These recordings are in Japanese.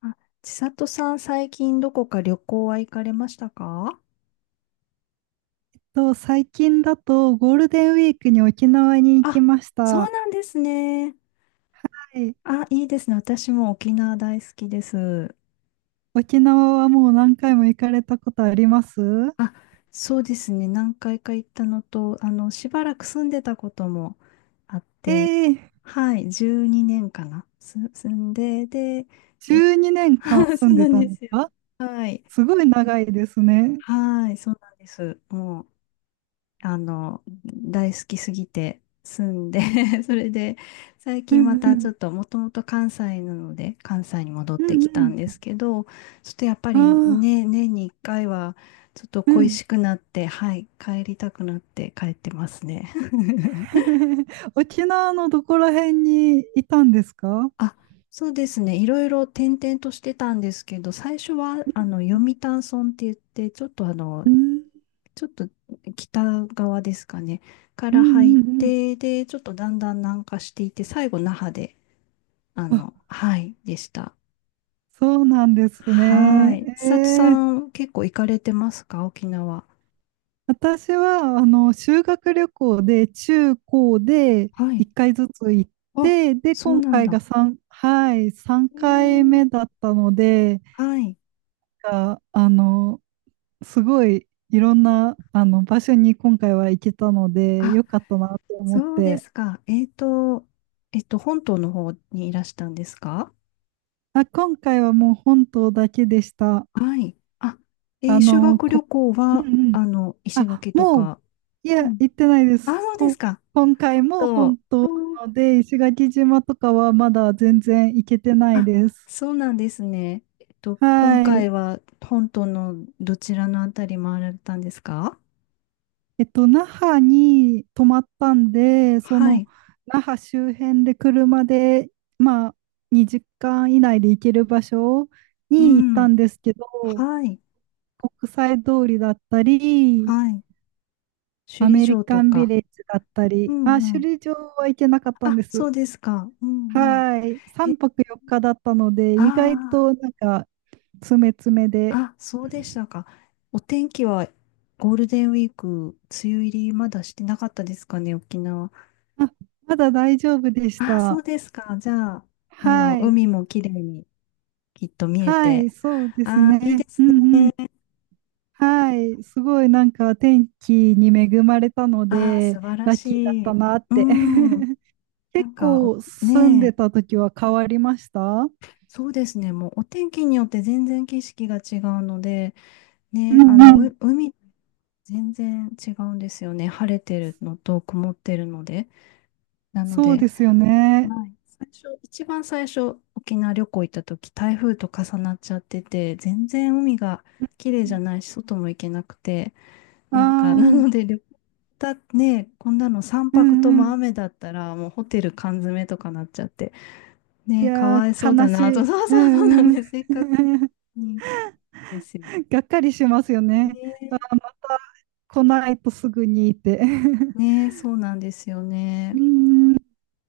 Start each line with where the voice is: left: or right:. left: あ、千里さん、最近どこか旅行は行かれましたか？
right: 最近だとゴールデンウィークに沖縄に行き
left: あ、
right: ました。
left: そう
right: は
left: なんですね。
right: い。
left: あ、いいですね。私も沖縄大好きです。
right: 沖縄はもう何回も行かれたことあります？
left: あ、そうですね。何回か行ったのと、しばらく住んでたこともあっ
right: え
left: て、
right: え。
left: はい、12年かな。住んで、で、え、
right: 12年間
left: そ
right: 住
left: う
right: んで
left: なん
right: た
left: で
right: の
left: すよ。
right: か。
left: はい。
right: すごい長いですね。
left: はい、そうなんです。もう大好きすぎて住んで それで、最
right: う
left: 近ま
right: んう
left: たちょ
right: ん。
left: っと、もともと関西なので、関西に戻っ
right: う
left: てきた
right: ん
left: んですけど、ちょっとやっぱ
right: う
left: り
right: ん。ああ、
left: ね、年に一回は、ちょっと
right: う
left: 恋
right: ん。
left: しくなって、はい、帰りたくなって帰ってますね。
right: 沖縄のどこら辺にいたんですか？
left: あ、そうですね。いろいろ転々としてたんですけど、最初は、読谷村って言って、ちょっとあの、
right: うん、
left: ちょっと北側ですかね、か
right: うん、
left: ら入っ
right: うん、うん。
left: て、で、ちょっとだんだん南下していって、最後那覇で、
right: あ、
left: はい、でした。
right: そうなんです
left: は
right: ね。
left: い。千里さん、結構行かれてますか沖縄？
right: 私は、修学旅行で、中高で
left: はい。
right: 1回ずつ行っ
left: あ、
right: て、で、
left: そう
right: 今
left: なん
right: 回が
left: だ。
right: 3、はい、3
left: え
right: 回
left: ー、
right: 目だったので、
left: はい。
right: が、すごいいろんな、場所に今回は行けたので、
left: あ、
right: よかったなって思っ
left: そうで
right: て、
left: すか。本島の方にいらしたんですか？
right: あ、今回はもう本島だけでした。
left: はい。あ、
right: あ
left: 修
right: の、
left: 学旅
right: こ、
left: 行
right: う
left: は、
right: んうん。
left: 石
right: あ、
left: 垣とか。
right: い
left: う
right: や、
left: ん、
right: 行ってないで
left: あ、
right: す。
left: そうですか。
right: 今回も本
left: そ
right: 当
left: う。
right: なので、石垣島とかはまだ全然行けてない
left: あ、
right: です。
left: そうなんですね。今
right: は
left: 回
right: い。
left: は本島のどちらのあたり回られたんですか？
right: 那覇に泊まったんで、そ
left: は
right: の、
left: い。
right: 那覇周辺で車で、まあ、2時間以内で行ける場所
left: う
right: に行った
left: ん。
right: んですけど、
left: はい。
right: 国際通りだったり、
left: はい。首
right: ア
left: 里
right: メリ
left: 城と
right: カンビ
left: か。
right: レッジだった
left: う
right: り、
left: んう
right: まあ、
left: ん。
right: 首里城は行けなかったん
left: あ、
right: で
left: そ
right: す。
left: うですか。うんうん。
right: はい。3
left: え、
right: 泊4日だったので、意外
left: あ
right: となんか、詰め詰めで、
left: あ、あ、そうでしたか。お天気はゴールデンウィーク、梅雨入りまだしてなかったですかね、沖縄？
right: あ、まだ大丈夫でし
left: あ、そ
right: た。
left: うですか。じゃあ、
right: はい。
left: 海も綺麗にきっと見え
right: は
left: て。
right: い、そうです
left: ああ、いいで
right: ね。う
left: すね。
right: んうん。はい。すごいなんか天気に恵まれたの
left: ああ、
right: で、
left: 素晴ら
right: ラッキーだっ
left: し
right: た
left: い。
right: なっ
left: う
right: て。
left: ん。な
right: 結
left: んか、お
right: 構住ん
left: ね
right: で
left: え、
right: た時は変わりました？
left: そうですね。もうお天気によって全然景色が違うので、
right: う
left: ね、
right: んうん。
left: 海全然違うんですよね。晴れてるのと曇ってるので。なの
right: そう
left: で、
right: ですよね。
left: はい。最初、一番最初、沖縄旅行行った時、台風と重なっちゃってて、全然海が綺麗じゃないし、外も行けなくて、
right: ああ
left: なんか、な
right: ー、
left: ので旅行だね、こんなの3
right: う
left: 泊と
right: ん
left: も
right: うん。
left: 雨だったら、もうホテル缶詰とかなっちゃって、
right: い
left: ね、か
right: や
left: わいそ
right: ー、
left: うだ
right: 悲し
left: なと、
right: い。
left: そう
right: う
left: そうそうなん
right: んうん。
left: です、せっかく にですよ。
right: がっかりしますよね。
left: ね、
right: あー、また来ないとすぐにって。
left: ね、そうなんですよね。
right: うーん。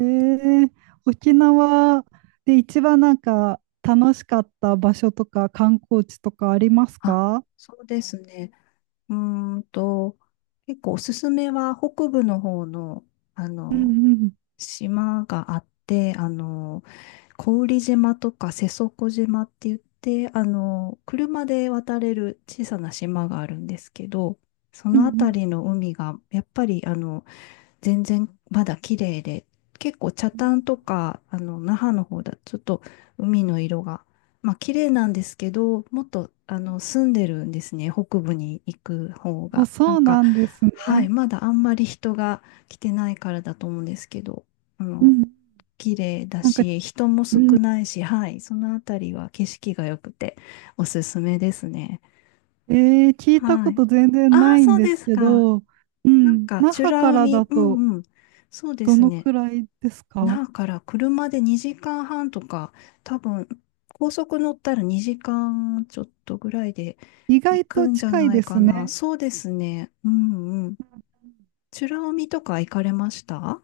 right: ええ、沖縄で一番なんか楽しかった場所とか観光地とかあります
left: あ、
right: か？
left: そうですね。うーんと、結構おすすめは北部の方の、あ
right: う
left: の、
right: んうん。
left: 島があって、小宇利島とか瀬底島って言って、車で渡れる小さな島があるんですけど、そ
right: うんう
left: のあた
right: ん。
left: りの海が、やっぱり、全然まだ綺麗で、結構北
right: うん。
left: 谷とか、那覇の方だとちょっと海の色が、まあ綺麗なんですけど、もっと、住んでるんですね、北部に行く方
right: あ、
left: が。な
right: そ
left: ん
right: う
left: か、
right: なんです
left: はい、
right: ね。
left: まだあんまり人が来てないからだと思うんですけど、あ
right: う
left: の、
right: ん。
left: 綺麗だ
right: なんか、
left: し、人も
right: う
left: 少
right: ん。
left: ないし、はい、そのあたりは景色が良くておすすめですね。
right: ええ、聞いた
left: は
right: こ
left: い。
right: と全然
left: あ
right: な
left: あ、
right: いん
left: そう
right: で
left: で
right: す
left: す
right: け
left: か。
right: ど、う
left: なん
right: ん。
left: か、
right: 那
left: 美
right: 覇か
left: ら
right: らだ
left: 海、う
right: と
left: んうん。そうで
right: ど
left: す
right: の
left: ね。
right: くらいですか？
left: だから車で2時間半とか、多分、高速乗ったら2時間ちょっとぐらいで
right: 意
left: 行
right: 外
left: く
right: と
left: んじゃ
right: 近い
left: ない
right: で
left: か
right: す
left: な。
right: ね。
left: そうですね。うんうん。美ら海とか行かれました？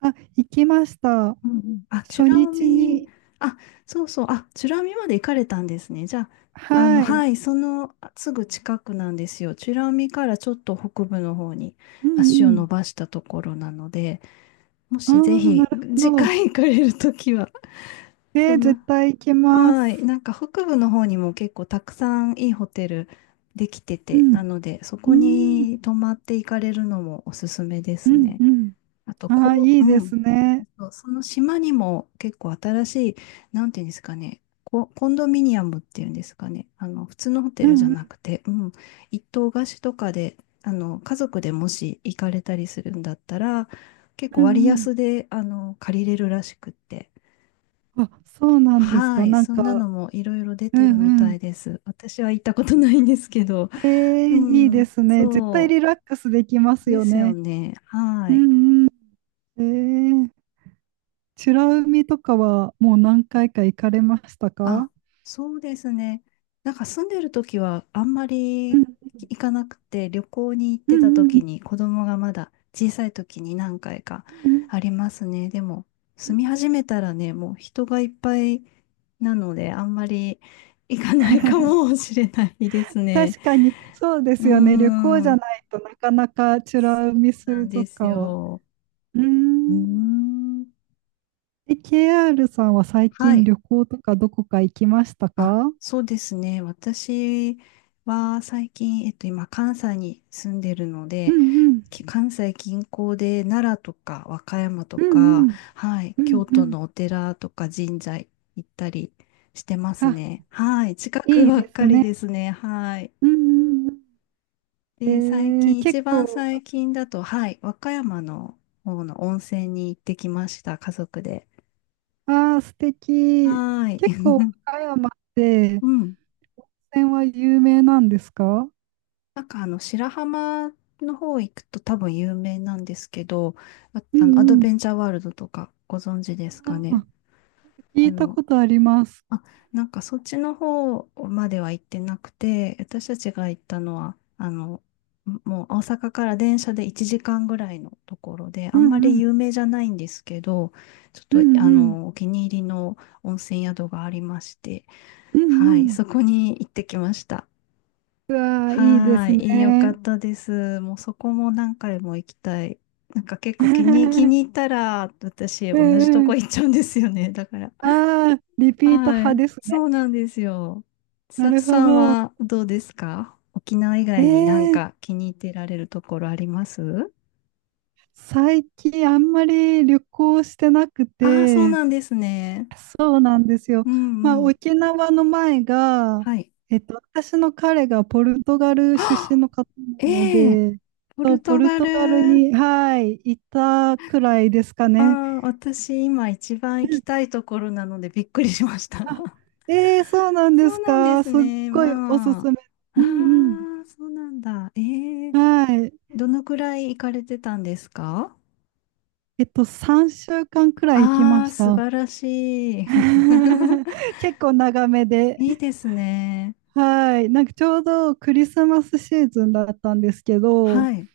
right: あ、行きました。
left: うんうん。あ、美
right: 初
left: ら
right: 日
left: 海、
right: に、
left: あ、そうそう。あ、美ら海まで行かれたんですね。じゃあ、
right: は
left: は
right: い。
left: い、そのすぐ近くなんですよ。美ら海からちょっと北部の方に
right: う
left: 足
right: ん
left: を
right: う
left: 伸
right: ん。
left: ばしたところなので、も
right: あ
left: しぜ
right: あ、な
left: ひ
right: るほ
left: 次
right: ど。
left: 回行かれるときは、そん
right: 絶
left: な、
right: 対行きま
left: はい。
right: す。
left: なんか北部の方にも結構たくさんいいホテルできて
right: う
left: て、な
right: ん。
left: ので、そ
right: う
left: こ
right: ーん。
left: に泊まって行かれるのもおすすめで
right: う
left: す
right: ん
left: ね。
right: うん。
left: あと、
right: ああ、
left: こ
right: いい
left: う、
right: で
left: うん。
right: すね。
left: そうその島にも結構新しい、なんていうんですかね、コンドミニアムっていうんですかね、普通のホ
right: う
left: テルじゃ
right: んう
left: な
right: ん
left: くて、うん、一棟貸しとかで、家族でもし行かれたりするんだったら、結
right: う
left: 構割
right: ん
left: 安で、借りれるらしくって。
right: うん。あ、そうなんです
left: は
right: か。
left: い、
right: なん
left: そんな
right: か、
left: のもいろいろ出
right: う
left: てるみ
right: んう
left: た
right: ん。
left: いです。私は行ったことないんですけど。う
right: いいで
left: ん、
right: すね。絶対
left: そ
right: リラックスできま
left: う
right: す
left: で
right: よ
left: すよ
right: ね。
left: ね。
right: う
left: はい。
right: んうん。えー、美ら海とかはもう何回か行かれましたか？
left: あ、そうですね。なんか住んでる時はあんま
right: う
left: り
right: ん
left: 行かなくて、旅行に行っ
right: うん
left: てた
right: う
left: 時
right: ん
left: に子供がまだ小さい時に何回か
right: うん
left: ありますね。でも
right: うんう
left: 住み
right: ん。
left: 始めたらね、もう人がいっぱいなので、あんまり行かないか もしれないですね。
right: 確かに、そうで
left: うー
right: すよね。旅行じゃ
left: ん。
right: ないとなかなか美ら海
left: な
right: 水
left: んで
right: 族
left: す
right: 館は。
left: よ。
right: うー
left: うー
right: ん。
left: ん。
right: え、KR さんは最
left: は
right: 近
left: い。
right: 旅行とかどこか行きました
left: あ、
right: か？
left: そうですね。私は最近、今、関西に住んでるの
right: う
left: で、
right: んうん。
left: 関西近郊で奈良とか和歌山と
right: うんう
left: か、
right: ん。
left: はい、
right: うん
left: 京
right: う
left: 都
right: ん。
left: のお寺とか神社行ったりしてます
right: あ、
left: ね。はい、近く
right: いい
left: ばっ
right: です
left: かりで
right: ね。
left: すね。はい。
right: うんうんう
left: で、最
right: ん。
left: 近、一
right: 結
left: 番
right: 構、
left: 最近だと、はい、和歌山の方の温泉に行ってきました、家族で。
right: ああ、素敵。
left: はい。
right: 結構、岡山って、
left: うん。
right: 温泉は有名なんですか？
left: なんか白浜の方行くと多分有名なんですけど、あ、
right: う
left: アド
right: んう
left: ベ
right: ん。
left: ンチャーワールドとかご存知です
right: あ
left: かね？
right: あ、聞
left: あ
right: いた
left: の、
right: ことあります。
left: あ、なんかそっちの方までは行ってなくて、私たちが行ったのは、もう大阪から電車で1時間ぐらいのところで、あ
right: う
left: んま
right: んう
left: り
right: ん。
left: 有名じゃないんですけど、ちょっ
right: うん
left: と
right: うん。
left: お気に入りの温泉宿がありまして、
right: うんう
left: はい、
right: ん。
left: そこに行ってきました。
right: うわー、いいで
left: は
right: す
left: ーい、いいよかっ
right: ね。
left: たです。もうそこも何回も行きたい。なんか結 構気に、気
right: う
left: に入ったら、私
right: ん
left: 同じと
right: う
left: こ
right: ん。
left: 行っちゃうんですよね。だから。
right: ああ、リピート
left: は
right: 派
left: い、
right: ですね。
left: そうなんですよ。
right: な
left: 千里
right: るほ
left: さん
right: ど。
left: はどうですか沖縄以
right: え
left: 外になん
right: え、
left: か気に入ってられるところあります？
right: 最近あんまり旅行してなく
left: ああー、そう
right: て、
left: なんですね。
right: そうなんですよ。
left: う
right: まあ、
left: んうん。
right: 沖縄の前が、
left: はい。
right: 私の彼がポルトガ ル出身
left: あ、
right: の方なの
left: ええ、
right: で、
left: ポ
right: そう
left: ル
right: ポ
left: ト
right: ル
left: ガ
right: トガル
left: ル。
right: に、はい、いたくらいですか
left: あ
right: ね。
left: あ、私今一番行きたいところなのでびっくりしました。
right: ええ、そうなんで
left: そう
right: す
left: なんで
right: か。
left: す
right: すっ
left: ね。
right: ごいおす
left: まあ。
right: すめ。
left: あ
right: うん
left: あ、そうなんだ。ええ、
right: うん。はい。
left: どのくらい行かれてたんですか？
right: 3週間くらい行き
left: あ
right: ま
left: あー、
right: し
left: 素
right: た。
left: 晴らしい。
right: 結構長めで。
left: いいですね。
right: はい。なんかちょうどクリスマスシーズンだったんですけど、
left: はい。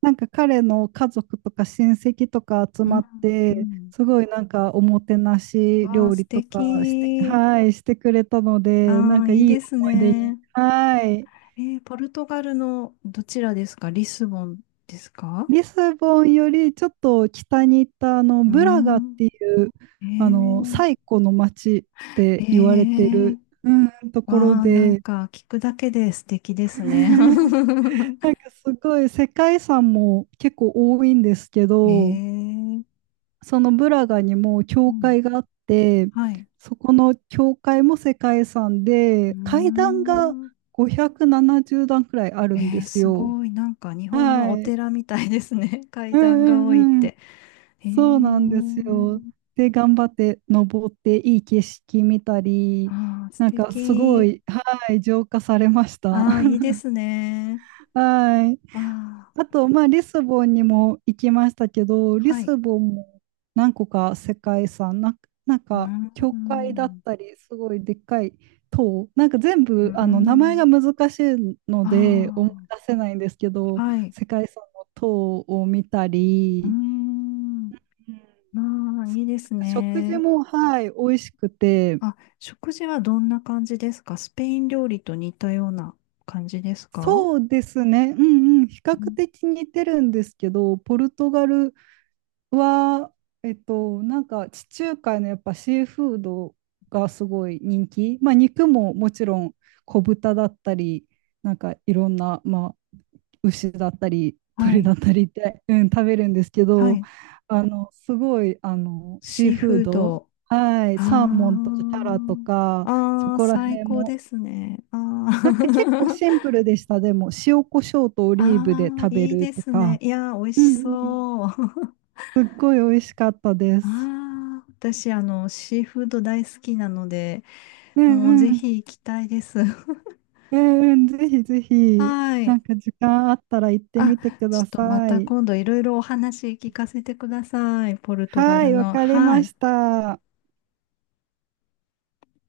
right: なんか彼の家族とか親戚とか集
left: うん、
right: まって、
left: う
right: すごいなんかおもてな
left: ん。
right: し
left: わあ、
right: 料
left: 素
right: 理とかして、
left: 敵。
right: はい、してくれたので、な
left: あ
right: ん
left: あ、
right: かい
left: いい
right: い
left: です
right: 思い出に。
left: ね。
right: はい。
left: ポルトガルのどちらですかリスボンですか？
right: リスボンよりちょっと北に行ったあの
left: うー
right: ブラガっ
left: ん。
right: ていう
left: え
right: あの
left: ー、
right: 最古の町っ
left: え
right: て言われて
left: ー、
right: る、うん。ところ
left: わあ、なん
right: で
left: か聞くだけで素敵です ね。
right: なん かすごい世界遺産も結構多いんですけ
left: え
right: ど、
left: え、
right: そのブラガにも
left: う
right: 教
left: ん、
right: 会があって、
left: はい。
right: そこの教会も世界遺産
left: う
right: で、階段が
left: ーん。
right: 570段くらいあるん
left: え
right: で
left: え、
right: す
left: す
right: よ。
left: ごい。なんか日本の
right: は
left: お
right: い。
left: 寺みたいですね。
right: う
left: 階段が多いっ
right: んうん、
left: て。ええ、
right: そうなんですよ。で、頑張って登って、いい景色見たり、
left: ああ、素
right: なんかすご
left: 敵。
right: い、はい、浄化されました。
left: ああ、いい ですね。
right: はい。
left: わあ、
right: あと、まあ、リスボンにも行きましたけど、リ
left: はい。
right: スボンも何個か世界遺産、なん
left: う
right: か、
left: ー
right: 教会だっ
left: ん。
right: たり、すごいでっかい塔、なんか全
left: うー
right: 部、名前が
left: ん。
right: 難しいの
left: あ
right: で、思い出せないんですけ
left: あ、
right: ど、
left: はい。
right: 世界遺産の塔を見た
left: うー
right: り、
left: ん。まあ、いいです
right: 食事
left: ね。
right: も、はい、美味しくて、
left: あ、食事はどんな感じですかスペイン料理と似たような感じですか？
right: そうですね、うんうん、比較的似てるんですけど、ポルトガルは、なんか地中海のやっぱシーフードがすごい人気、まあ、肉ももちろん小豚だったり、なんかいろんな、まあ、牛だったり、
left: は
right: 鳥
left: い、
right: だったりって、うん、食べるんですけ
left: は
right: ど、
left: い。
right: すごい、シー
left: シー
right: フー
left: フー
right: ド、
left: ド。
right: はい、サーモンと
left: あ
right: かタラとか、そ
left: あ、ああ、
right: こら
left: 最
right: 辺
left: 高
right: も
left: ですね。あ
right: なんか結構
left: あ、
right: シンプルでした。でも、塩コショウとオ リーブで
left: ああ、
right: 食べ
left: いい
right: る
left: で
right: と
left: すね。
right: か、
left: いやー、美味
right: う
left: し
right: んうん。
left: そう。
right: すっごい美味しかったです。
left: ああ、私、シーフード大好きなので、
right: う
left: もう
right: ん
left: ぜ
right: うん。
left: ひ行きたいです。
right: うんうん。ぜひぜ ひ、
left: は
right: な
left: い。
right: んか時間あったら行って
left: あ、
right: みてく
left: ちょ
right: だ
left: っとま
right: さ
left: た
right: い。
left: 今度いろいろお話聞かせてください。ポルトガ
right: は
left: ル
right: い、わ
left: の。
right: かり
left: は
right: ま
left: い。
right: した。